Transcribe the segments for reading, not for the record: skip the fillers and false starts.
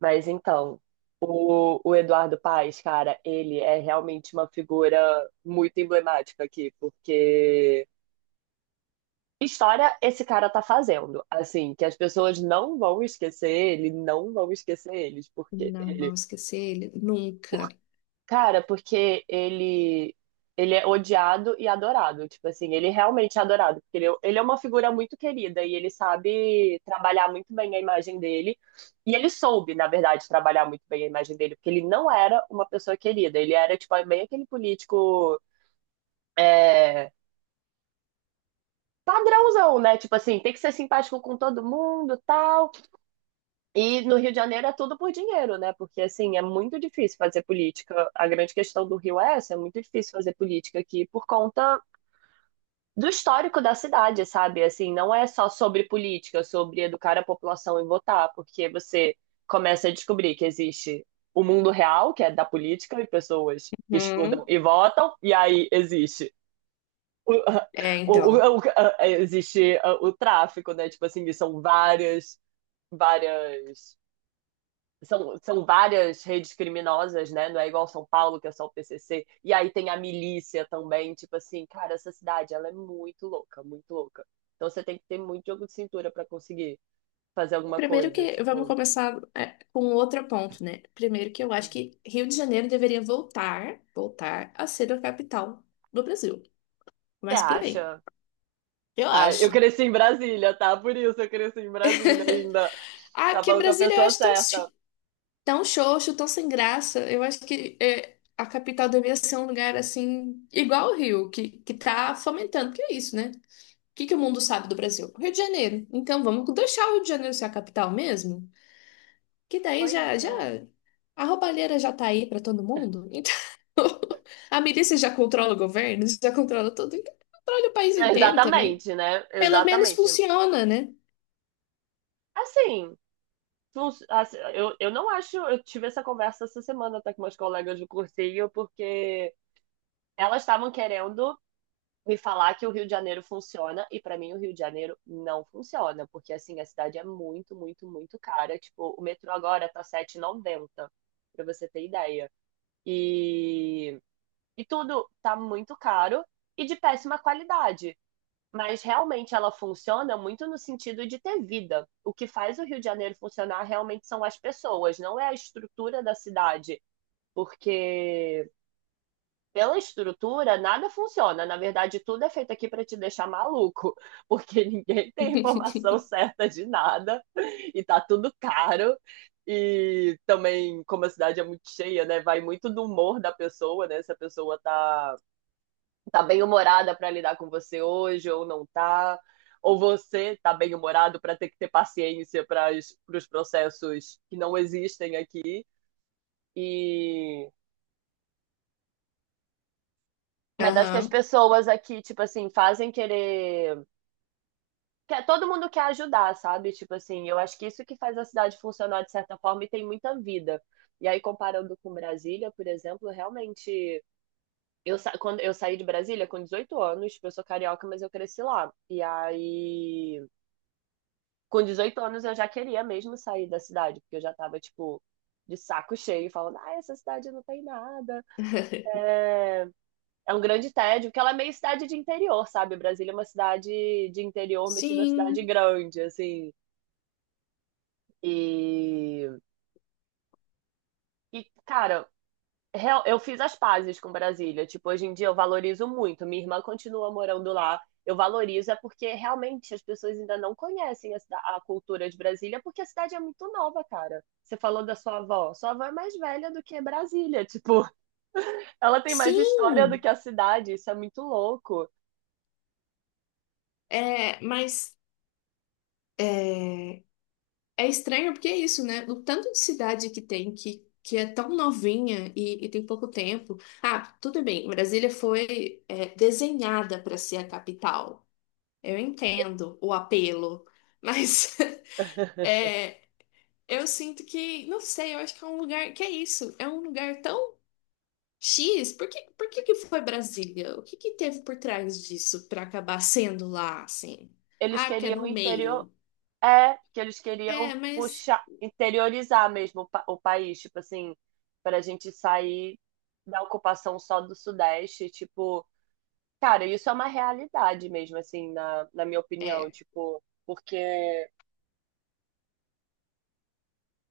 Mas então, o Eduardo Paes, cara, ele é realmente uma figura muito emblemática aqui, porque história esse cara tá fazendo, assim, que as pessoas não vão esquecer ele, não vão esquecer eles. Não vamos esquecer ele nunca. Cara, porque ele é odiado e adorado. Tipo assim, ele realmente é adorado. Porque ele é uma figura muito querida e ele sabe trabalhar muito bem a imagem dele. E ele soube, na verdade, trabalhar muito bem a imagem dele, porque ele não era uma pessoa querida. Ele era, tipo, bem aquele político. é, Padrãozão, né? Tipo assim, tem que ser simpático com todo mundo, tal. E no Rio de Janeiro é tudo por dinheiro, né? Porque, assim, é muito difícil fazer política. A grande questão do Rio é essa, é muito difícil fazer política aqui por conta do histórico da cidade, sabe? Assim, não é só sobre política, sobre educar a população e votar, porque você começa a descobrir que existe o mundo real, que é da política, e pessoas que estudam Uhum. e votam, e aí existe o, É, o, então. o- o- existe o tráfico, né? Tipo assim, várias são várias redes criminosas, né? Não é igual São Paulo, que é só o PCC. E aí tem a milícia também. Tipo assim, cara, essa cidade, ela é muito louca, muito louca. Então você tem que ter muito jogo de cintura para conseguir fazer alguma Primeiro coisa. que vamos Tipo, começar com um outro ponto, né? Primeiro que eu acho que Rio de Janeiro deveria voltar a ser a capital do Brasil. você Mas por aí. acha? Eu Ah, eu acho. cresci em Brasília, tá? Por isso eu cresci em Brasília ainda. Ah, Tá que falando com a Brasília eu pessoa acho tão, certa. Tão xoxo, tão sem graça. Eu acho que a capital deveria ser um lugar assim, igual o Rio, que tá fomentando, que é isso, né? Que o mundo sabe do Brasil? Rio de Janeiro. Então vamos deixar o Rio de Janeiro ser a capital mesmo? Que daí Pois já é. a roubalheira já tá aí pra todo mundo. Então a milícia já controla o governo, já controla tudo, então controla o país É, inteiro também. exatamente, né? Pelo menos Exatamente. funciona, né? Assim, assim, eu não acho. Eu tive essa conversa essa semana até com meus colegas do cursinho, porque elas estavam querendo me falar que o Rio de Janeiro funciona, e pra mim o Rio de Janeiro não funciona, porque assim, a cidade é muito, muito, muito cara. Tipo, o metrô agora tá sete e noventa pra você ter ideia. E, e tudo tá muito caro e de péssima qualidade. Mas realmente ela funciona muito no sentido de ter vida. O que faz o Rio de Janeiro funcionar realmente são as pessoas, não é a estrutura da cidade. Porque pela estrutura nada funciona. Na verdade, tudo é feito aqui para te deixar maluco, porque ninguém tem informação certa de nada e tá tudo caro. E também, como a cidade é muito cheia, né? Vai muito do humor da pessoa, né? Se a pessoa tá bem humorada para lidar com você hoje ou não tá, ou você tá bem humorado para ter que ter paciência para os processos que não existem aqui e, mas acho que as Aham. pessoas aqui, tipo assim, fazem querer. Todo mundo quer ajudar, sabe? Tipo assim, eu acho que isso que faz a cidade funcionar de certa forma e tem muita vida. E aí, comparando com Brasília, por exemplo, realmente. Quando eu saí de Brasília com 18 anos, eu sou carioca, mas eu cresci lá. E aí, com 18 anos eu já queria mesmo sair da cidade, porque eu já tava, tipo, de saco cheio, falando, ah, essa cidade não tem nada. É, é um grande tédio, porque ela é meio cidade de interior, sabe? Brasília é uma cidade de interior metida a cidade Sim. grande, assim. E, e, cara, eu fiz as pazes com Brasília. Tipo, hoje em dia eu valorizo muito. Minha irmã continua morando lá. Eu valorizo é porque realmente as pessoas ainda não conhecem a, a cultura de Brasília, porque a cidade é muito nova, cara. Você falou da sua avó. Sua avó é mais velha do que Brasília. Tipo, ela tem mais história do Sim. que a cidade. Isso é muito louco. É, mas é, é estranho porque é isso, né? O tanto de cidade que tem que é tão novinha e tem pouco tempo. Ah, tudo bem, Brasília foi desenhada para ser a capital. Eu entendo o apelo, mas é, eu sinto que, não sei, eu acho que é um lugar que é isso, é um lugar tão X. Por que que foi Brasília? O que que teve por trás disso para acabar sendo lá, assim? Eles Ah, que é queriam no interior, meio. é, que eles É, queriam mas puxar, interiorizar mesmo o país, tipo assim, para a gente sair da ocupação só do Sudeste, tipo, cara, isso é uma realidade mesmo, assim, na minha opinião, é. tipo, porque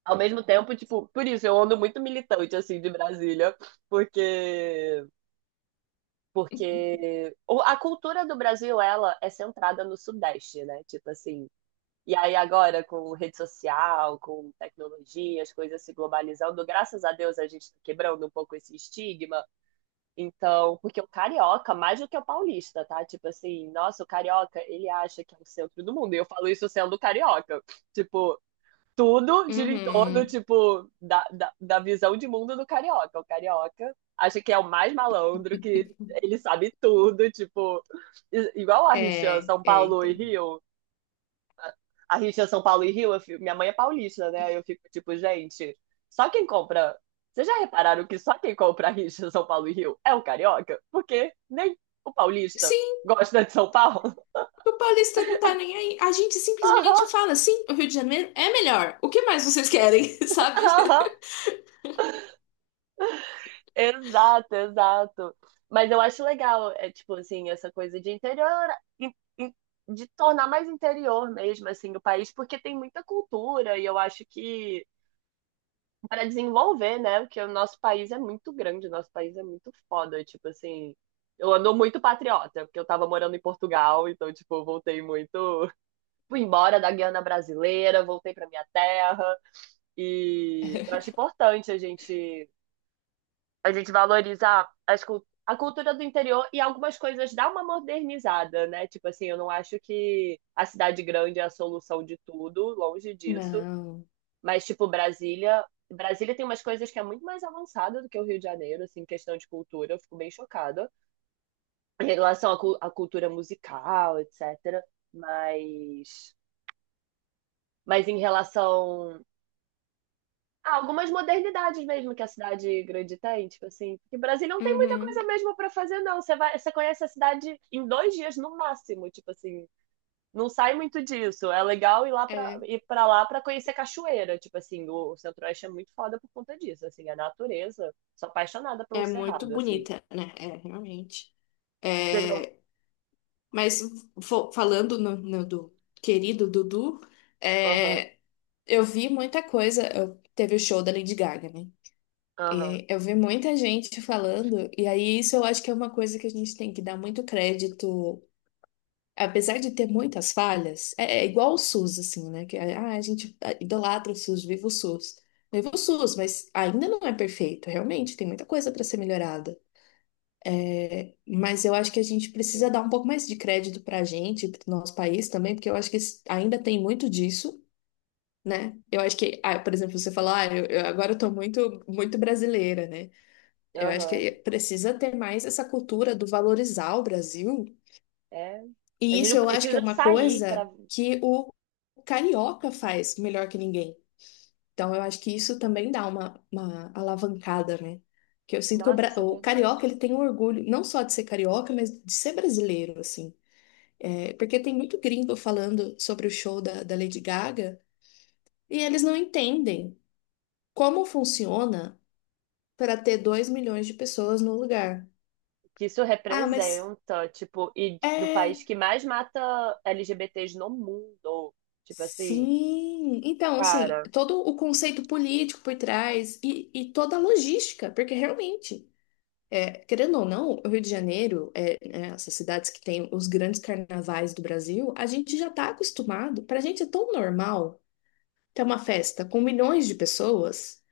ao mesmo tempo, tipo, por isso eu ando muito militante, assim, de Brasília, porque, porque a cultura do Brasil, ela é centrada no Sudeste, né, tipo assim, e aí agora, com rede social, com tecnologia, as coisas se globalizando, graças a Deus a gente tá quebrando um pouco esse estigma. Então, porque o carioca, mais do que o paulista, tá? Tipo assim, nossa, o carioca, ele acha que é o centro do mundo. E eu falo isso sendo carioca. Tipo, tudo gira em torno, Uhum. tipo, da visão de mundo do carioca. O carioca acha que é o mais malandro, que ele sabe tudo, tipo, igual a rixa É, São é, Paulo e entendo. Rio, a rixa São Paulo e Rio, minha mãe é paulista, né? Aí eu fico tipo, gente, só quem compra. Vocês já repararam que só quem compra a rixa São Paulo e Rio é o carioca? Porque nem o paulista Sim, gosta de São Paulo. o paulista não tá nem aí. A gente simplesmente Aham, fala, sim, o Rio de Janeiro é melhor. O que mais vocês querem, sabe? aham. Exato, exato. Mas eu acho legal, é tipo assim, essa coisa de interior, in- de tornar mais interior mesmo, assim, o país, porque tem muita cultura e eu acho que para desenvolver, né? Porque o nosso país é muito grande, o nosso país é muito foda, tipo assim, eu ando muito patriota, porque eu tava morando em Portugal, então, tipo, eu voltei muito. Fui embora da Guiana brasileira, voltei pra minha terra. E eu acho importante a gente valorizar as, a cultura do interior e algumas coisas dar uma modernizada, né? Tipo assim, eu não acho que a cidade grande é a solução de tudo, longe disso. Não. Mas, tipo, Brasília. Brasília tem umas coisas que é muito mais avançada do que o Rio de Janeiro, assim, em questão de cultura. Eu fico bem chocada em relação à, à cultura musical, etc. Mas. Mas em relação a algumas modernidades mesmo que a cidade grande tem, tipo assim, porque Brasília não tem muita coisa Uhum. mesmo para fazer, não. Você vai, você conhece a cidade em 2 dias no máximo, tipo assim, não sai muito disso. É legal ir lá pra, É, ir pra lá pra conhecer cachoeira. Tipo assim, o Centro-Oeste é muito foda por conta disso. Assim, a natureza. Sou apaixonada pelo é muito Cerrado, assim. bonita, né? É, realmente. Seja. É, mas falando no do querido Dudu, Aham, é, eu vi muita coisa. Teve o show da Lady Gaga, né? aham, É, eu vi muita gente falando, e aí isso eu acho que é uma coisa que a gente tem que dar muito crédito. Apesar de ter muitas falhas, é igual o SUS, assim, né? Que é, ah, a gente ah, idolatra o SUS, viva o SUS. Viva o SUS, mas ainda não é perfeito, realmente, tem muita coisa para ser melhorada. Mas eu acho que a gente precisa sim. dar um pouco mais de crédito para a gente, para o nosso país também, porque eu acho que ainda tem muito disso, né? Eu acho que, ah, por exemplo, você fala, ah, eu agora eu tô muito, muito brasileira, né? Eu acho que Aham. precisa ter mais essa cultura do valorizar o Brasil. É. A E gente isso não eu acho que é precisa uma sair coisa pra. que o carioca faz melhor que ninguém. Então eu acho que isso também dá uma alavancada, né? Que eu sinto que Nossa, isso é o verdade. carioca ele tem um orgulho não só de ser carioca, mas de ser brasileiro, assim. É, porque tem muito gringo falando sobre o show da Lady Gaga e eles não entendem como funciona para ter 2 milhões de pessoas no lugar. Que isso Ah, mas representa, tipo, e do país é. que mais mata LGBTs no mundo. Tipo assim, Sim, então, assim, cara. todo o conceito político por trás e toda a logística, porque realmente, é, querendo ou não, o Rio de Janeiro, é, né, essas cidades que têm os grandes carnavais do Brasil, a gente já está acostumado, para a gente é tão normal ter uma festa com milhões de pessoas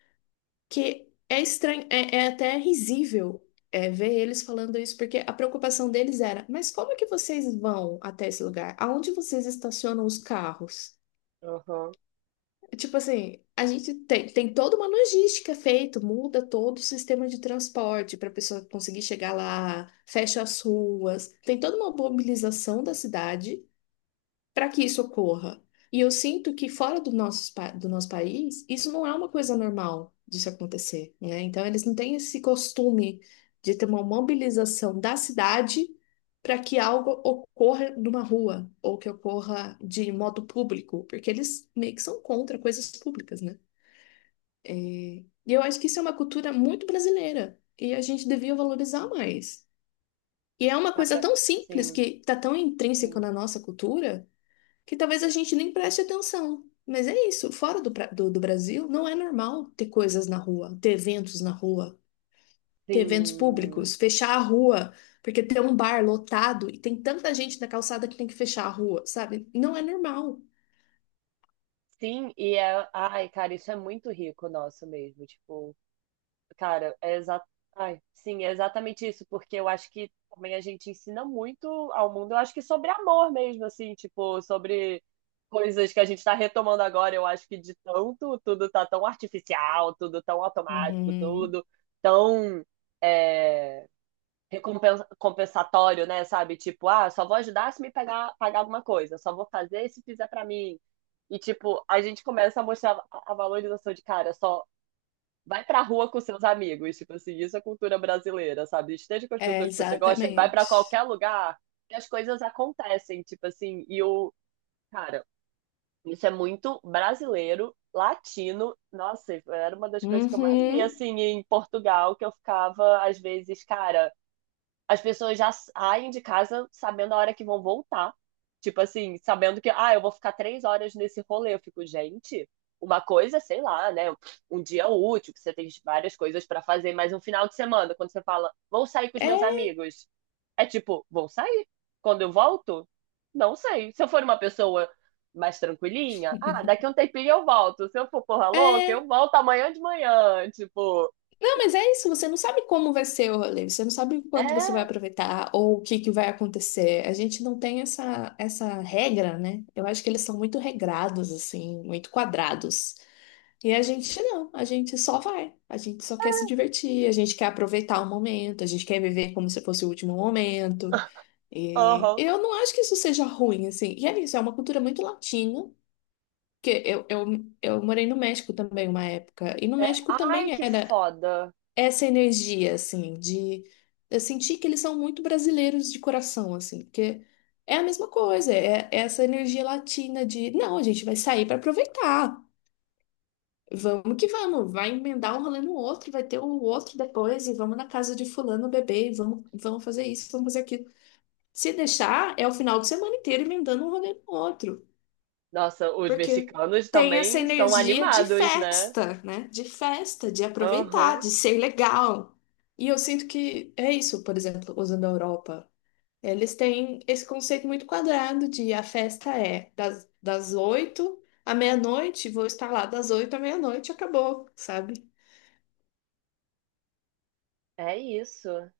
que é estranho, é, é até risível, é, ver eles falando isso, porque a preocupação deles era, mas como é que vocês vão até esse lugar? Aonde vocês estacionam os carros? Aham. Tipo assim, a gente tem, toda uma logística feita, muda todo o sistema de transporte para a pessoa conseguir chegar lá, fecha as ruas, tem toda uma mobilização da cidade para que isso ocorra. E eu sinto que fora do nosso, do nosso país, isso não é uma coisa normal de se acontecer, né? Então, eles não têm esse costume de ter uma mobilização da cidade para que algo ocorra numa rua ou que ocorra de modo público, porque eles meio que são contra coisas públicas, né? E eu acho que isso é uma cultura muito brasileira e a gente devia valorizar mais. E é uma coisa Cara, tão simples que sim, está tão intrínseca sim, na nossa cultura que talvez a gente nem preste atenção. Mas é isso, fora do Brasil, não é normal ter coisas na rua, ter eventos na rua, ter eventos públicos, sim. fechar a rua, porque tem um bar lotado e tem tanta gente na calçada que tem que fechar a rua, sabe? Não é normal. Sim, e é. Ai, cara, isso é muito rico nosso mesmo. Tipo, cara, é exa... Ai, sim, é exatamente isso, porque eu acho que também a gente ensina muito ao mundo, eu acho que sobre amor mesmo, assim, tipo, sobre coisas que a gente tá retomando agora. Eu acho que de tanto, tudo tá tão artificial, tudo tão automático, Uhum. tudo tão. é, compensatório, né? Sabe? Tipo, ah, só vou ajudar se me pagar, pagar alguma coisa, só vou fazer se fizer pra mim. E, tipo, a gente começa a mostrar a valorização de cara, só vai pra rua com seus amigos. Tipo assim, isso é cultura brasileira, sabe? Esteja com as É, pessoas que você gosta, vai pra exatamente. qualquer lugar que as coisas acontecem. Tipo assim, e o. Cara, isso é muito brasileiro, latino. Nossa, era uma das coisas que eu mais via, Uhum. assim, em Portugal, que eu ficava, às vezes, cara, as pessoas já saem de casa sabendo a hora que vão voltar. Tipo assim, sabendo que, ah, eu vou ficar 3 horas nesse rolê. Eu fico, gente, uma coisa, sei lá, né? Um dia útil, que você tem várias coisas pra fazer, mas um final de semana, quando você fala, vou sair com os meus É, amigos, é tipo, vou sair. Quando eu volto, não sei. Se eu for uma pessoa mais tranquilinha, ah, daqui a um tempinho eu volto. Se eu for porra louca, é. eu volto amanhã de manhã. Tipo, Não, mas é isso, você não sabe como vai ser o rolê, você não sabe o quanto você vai é, aproveitar ou o que que vai acontecer. A gente não tem essa regra, né? Eu acho que eles são muito regrados, assim, muito quadrados. E a gente não, a gente só vai, a gente só quer se divertir, a gente quer aproveitar o momento, a gente quer viver como se fosse o último momento. E aham. eu não acho que isso seja ruim, assim. E é isso, é uma cultura muito latina, porque eu morei no México também uma época, e no É, México ai, também que era foda. essa energia, assim, de eu sentir que eles são muito brasileiros de coração, assim, porque é a mesma coisa, é essa energia latina de, não, a gente vai sair para aproveitar. Vamos que vamos, vai emendar um rolê no outro, vai ter um outro depois, e vamos na casa de fulano beber, e vamos, fazer isso, vamos fazer aquilo. Se deixar, é o final de semana inteiro emendando um rolê no outro. Nossa, os Porque mexicanos tem essa também são energia de animados, né? festa, né? De festa, de aproveitar, Aham. de ser legal. E eu sinto que é isso, por exemplo, usando a Europa. Eles têm esse conceito muito quadrado de a festa é das 8 à meia-noite, vou estar lá das 8 à meia-noite, acabou, sabe? É isso.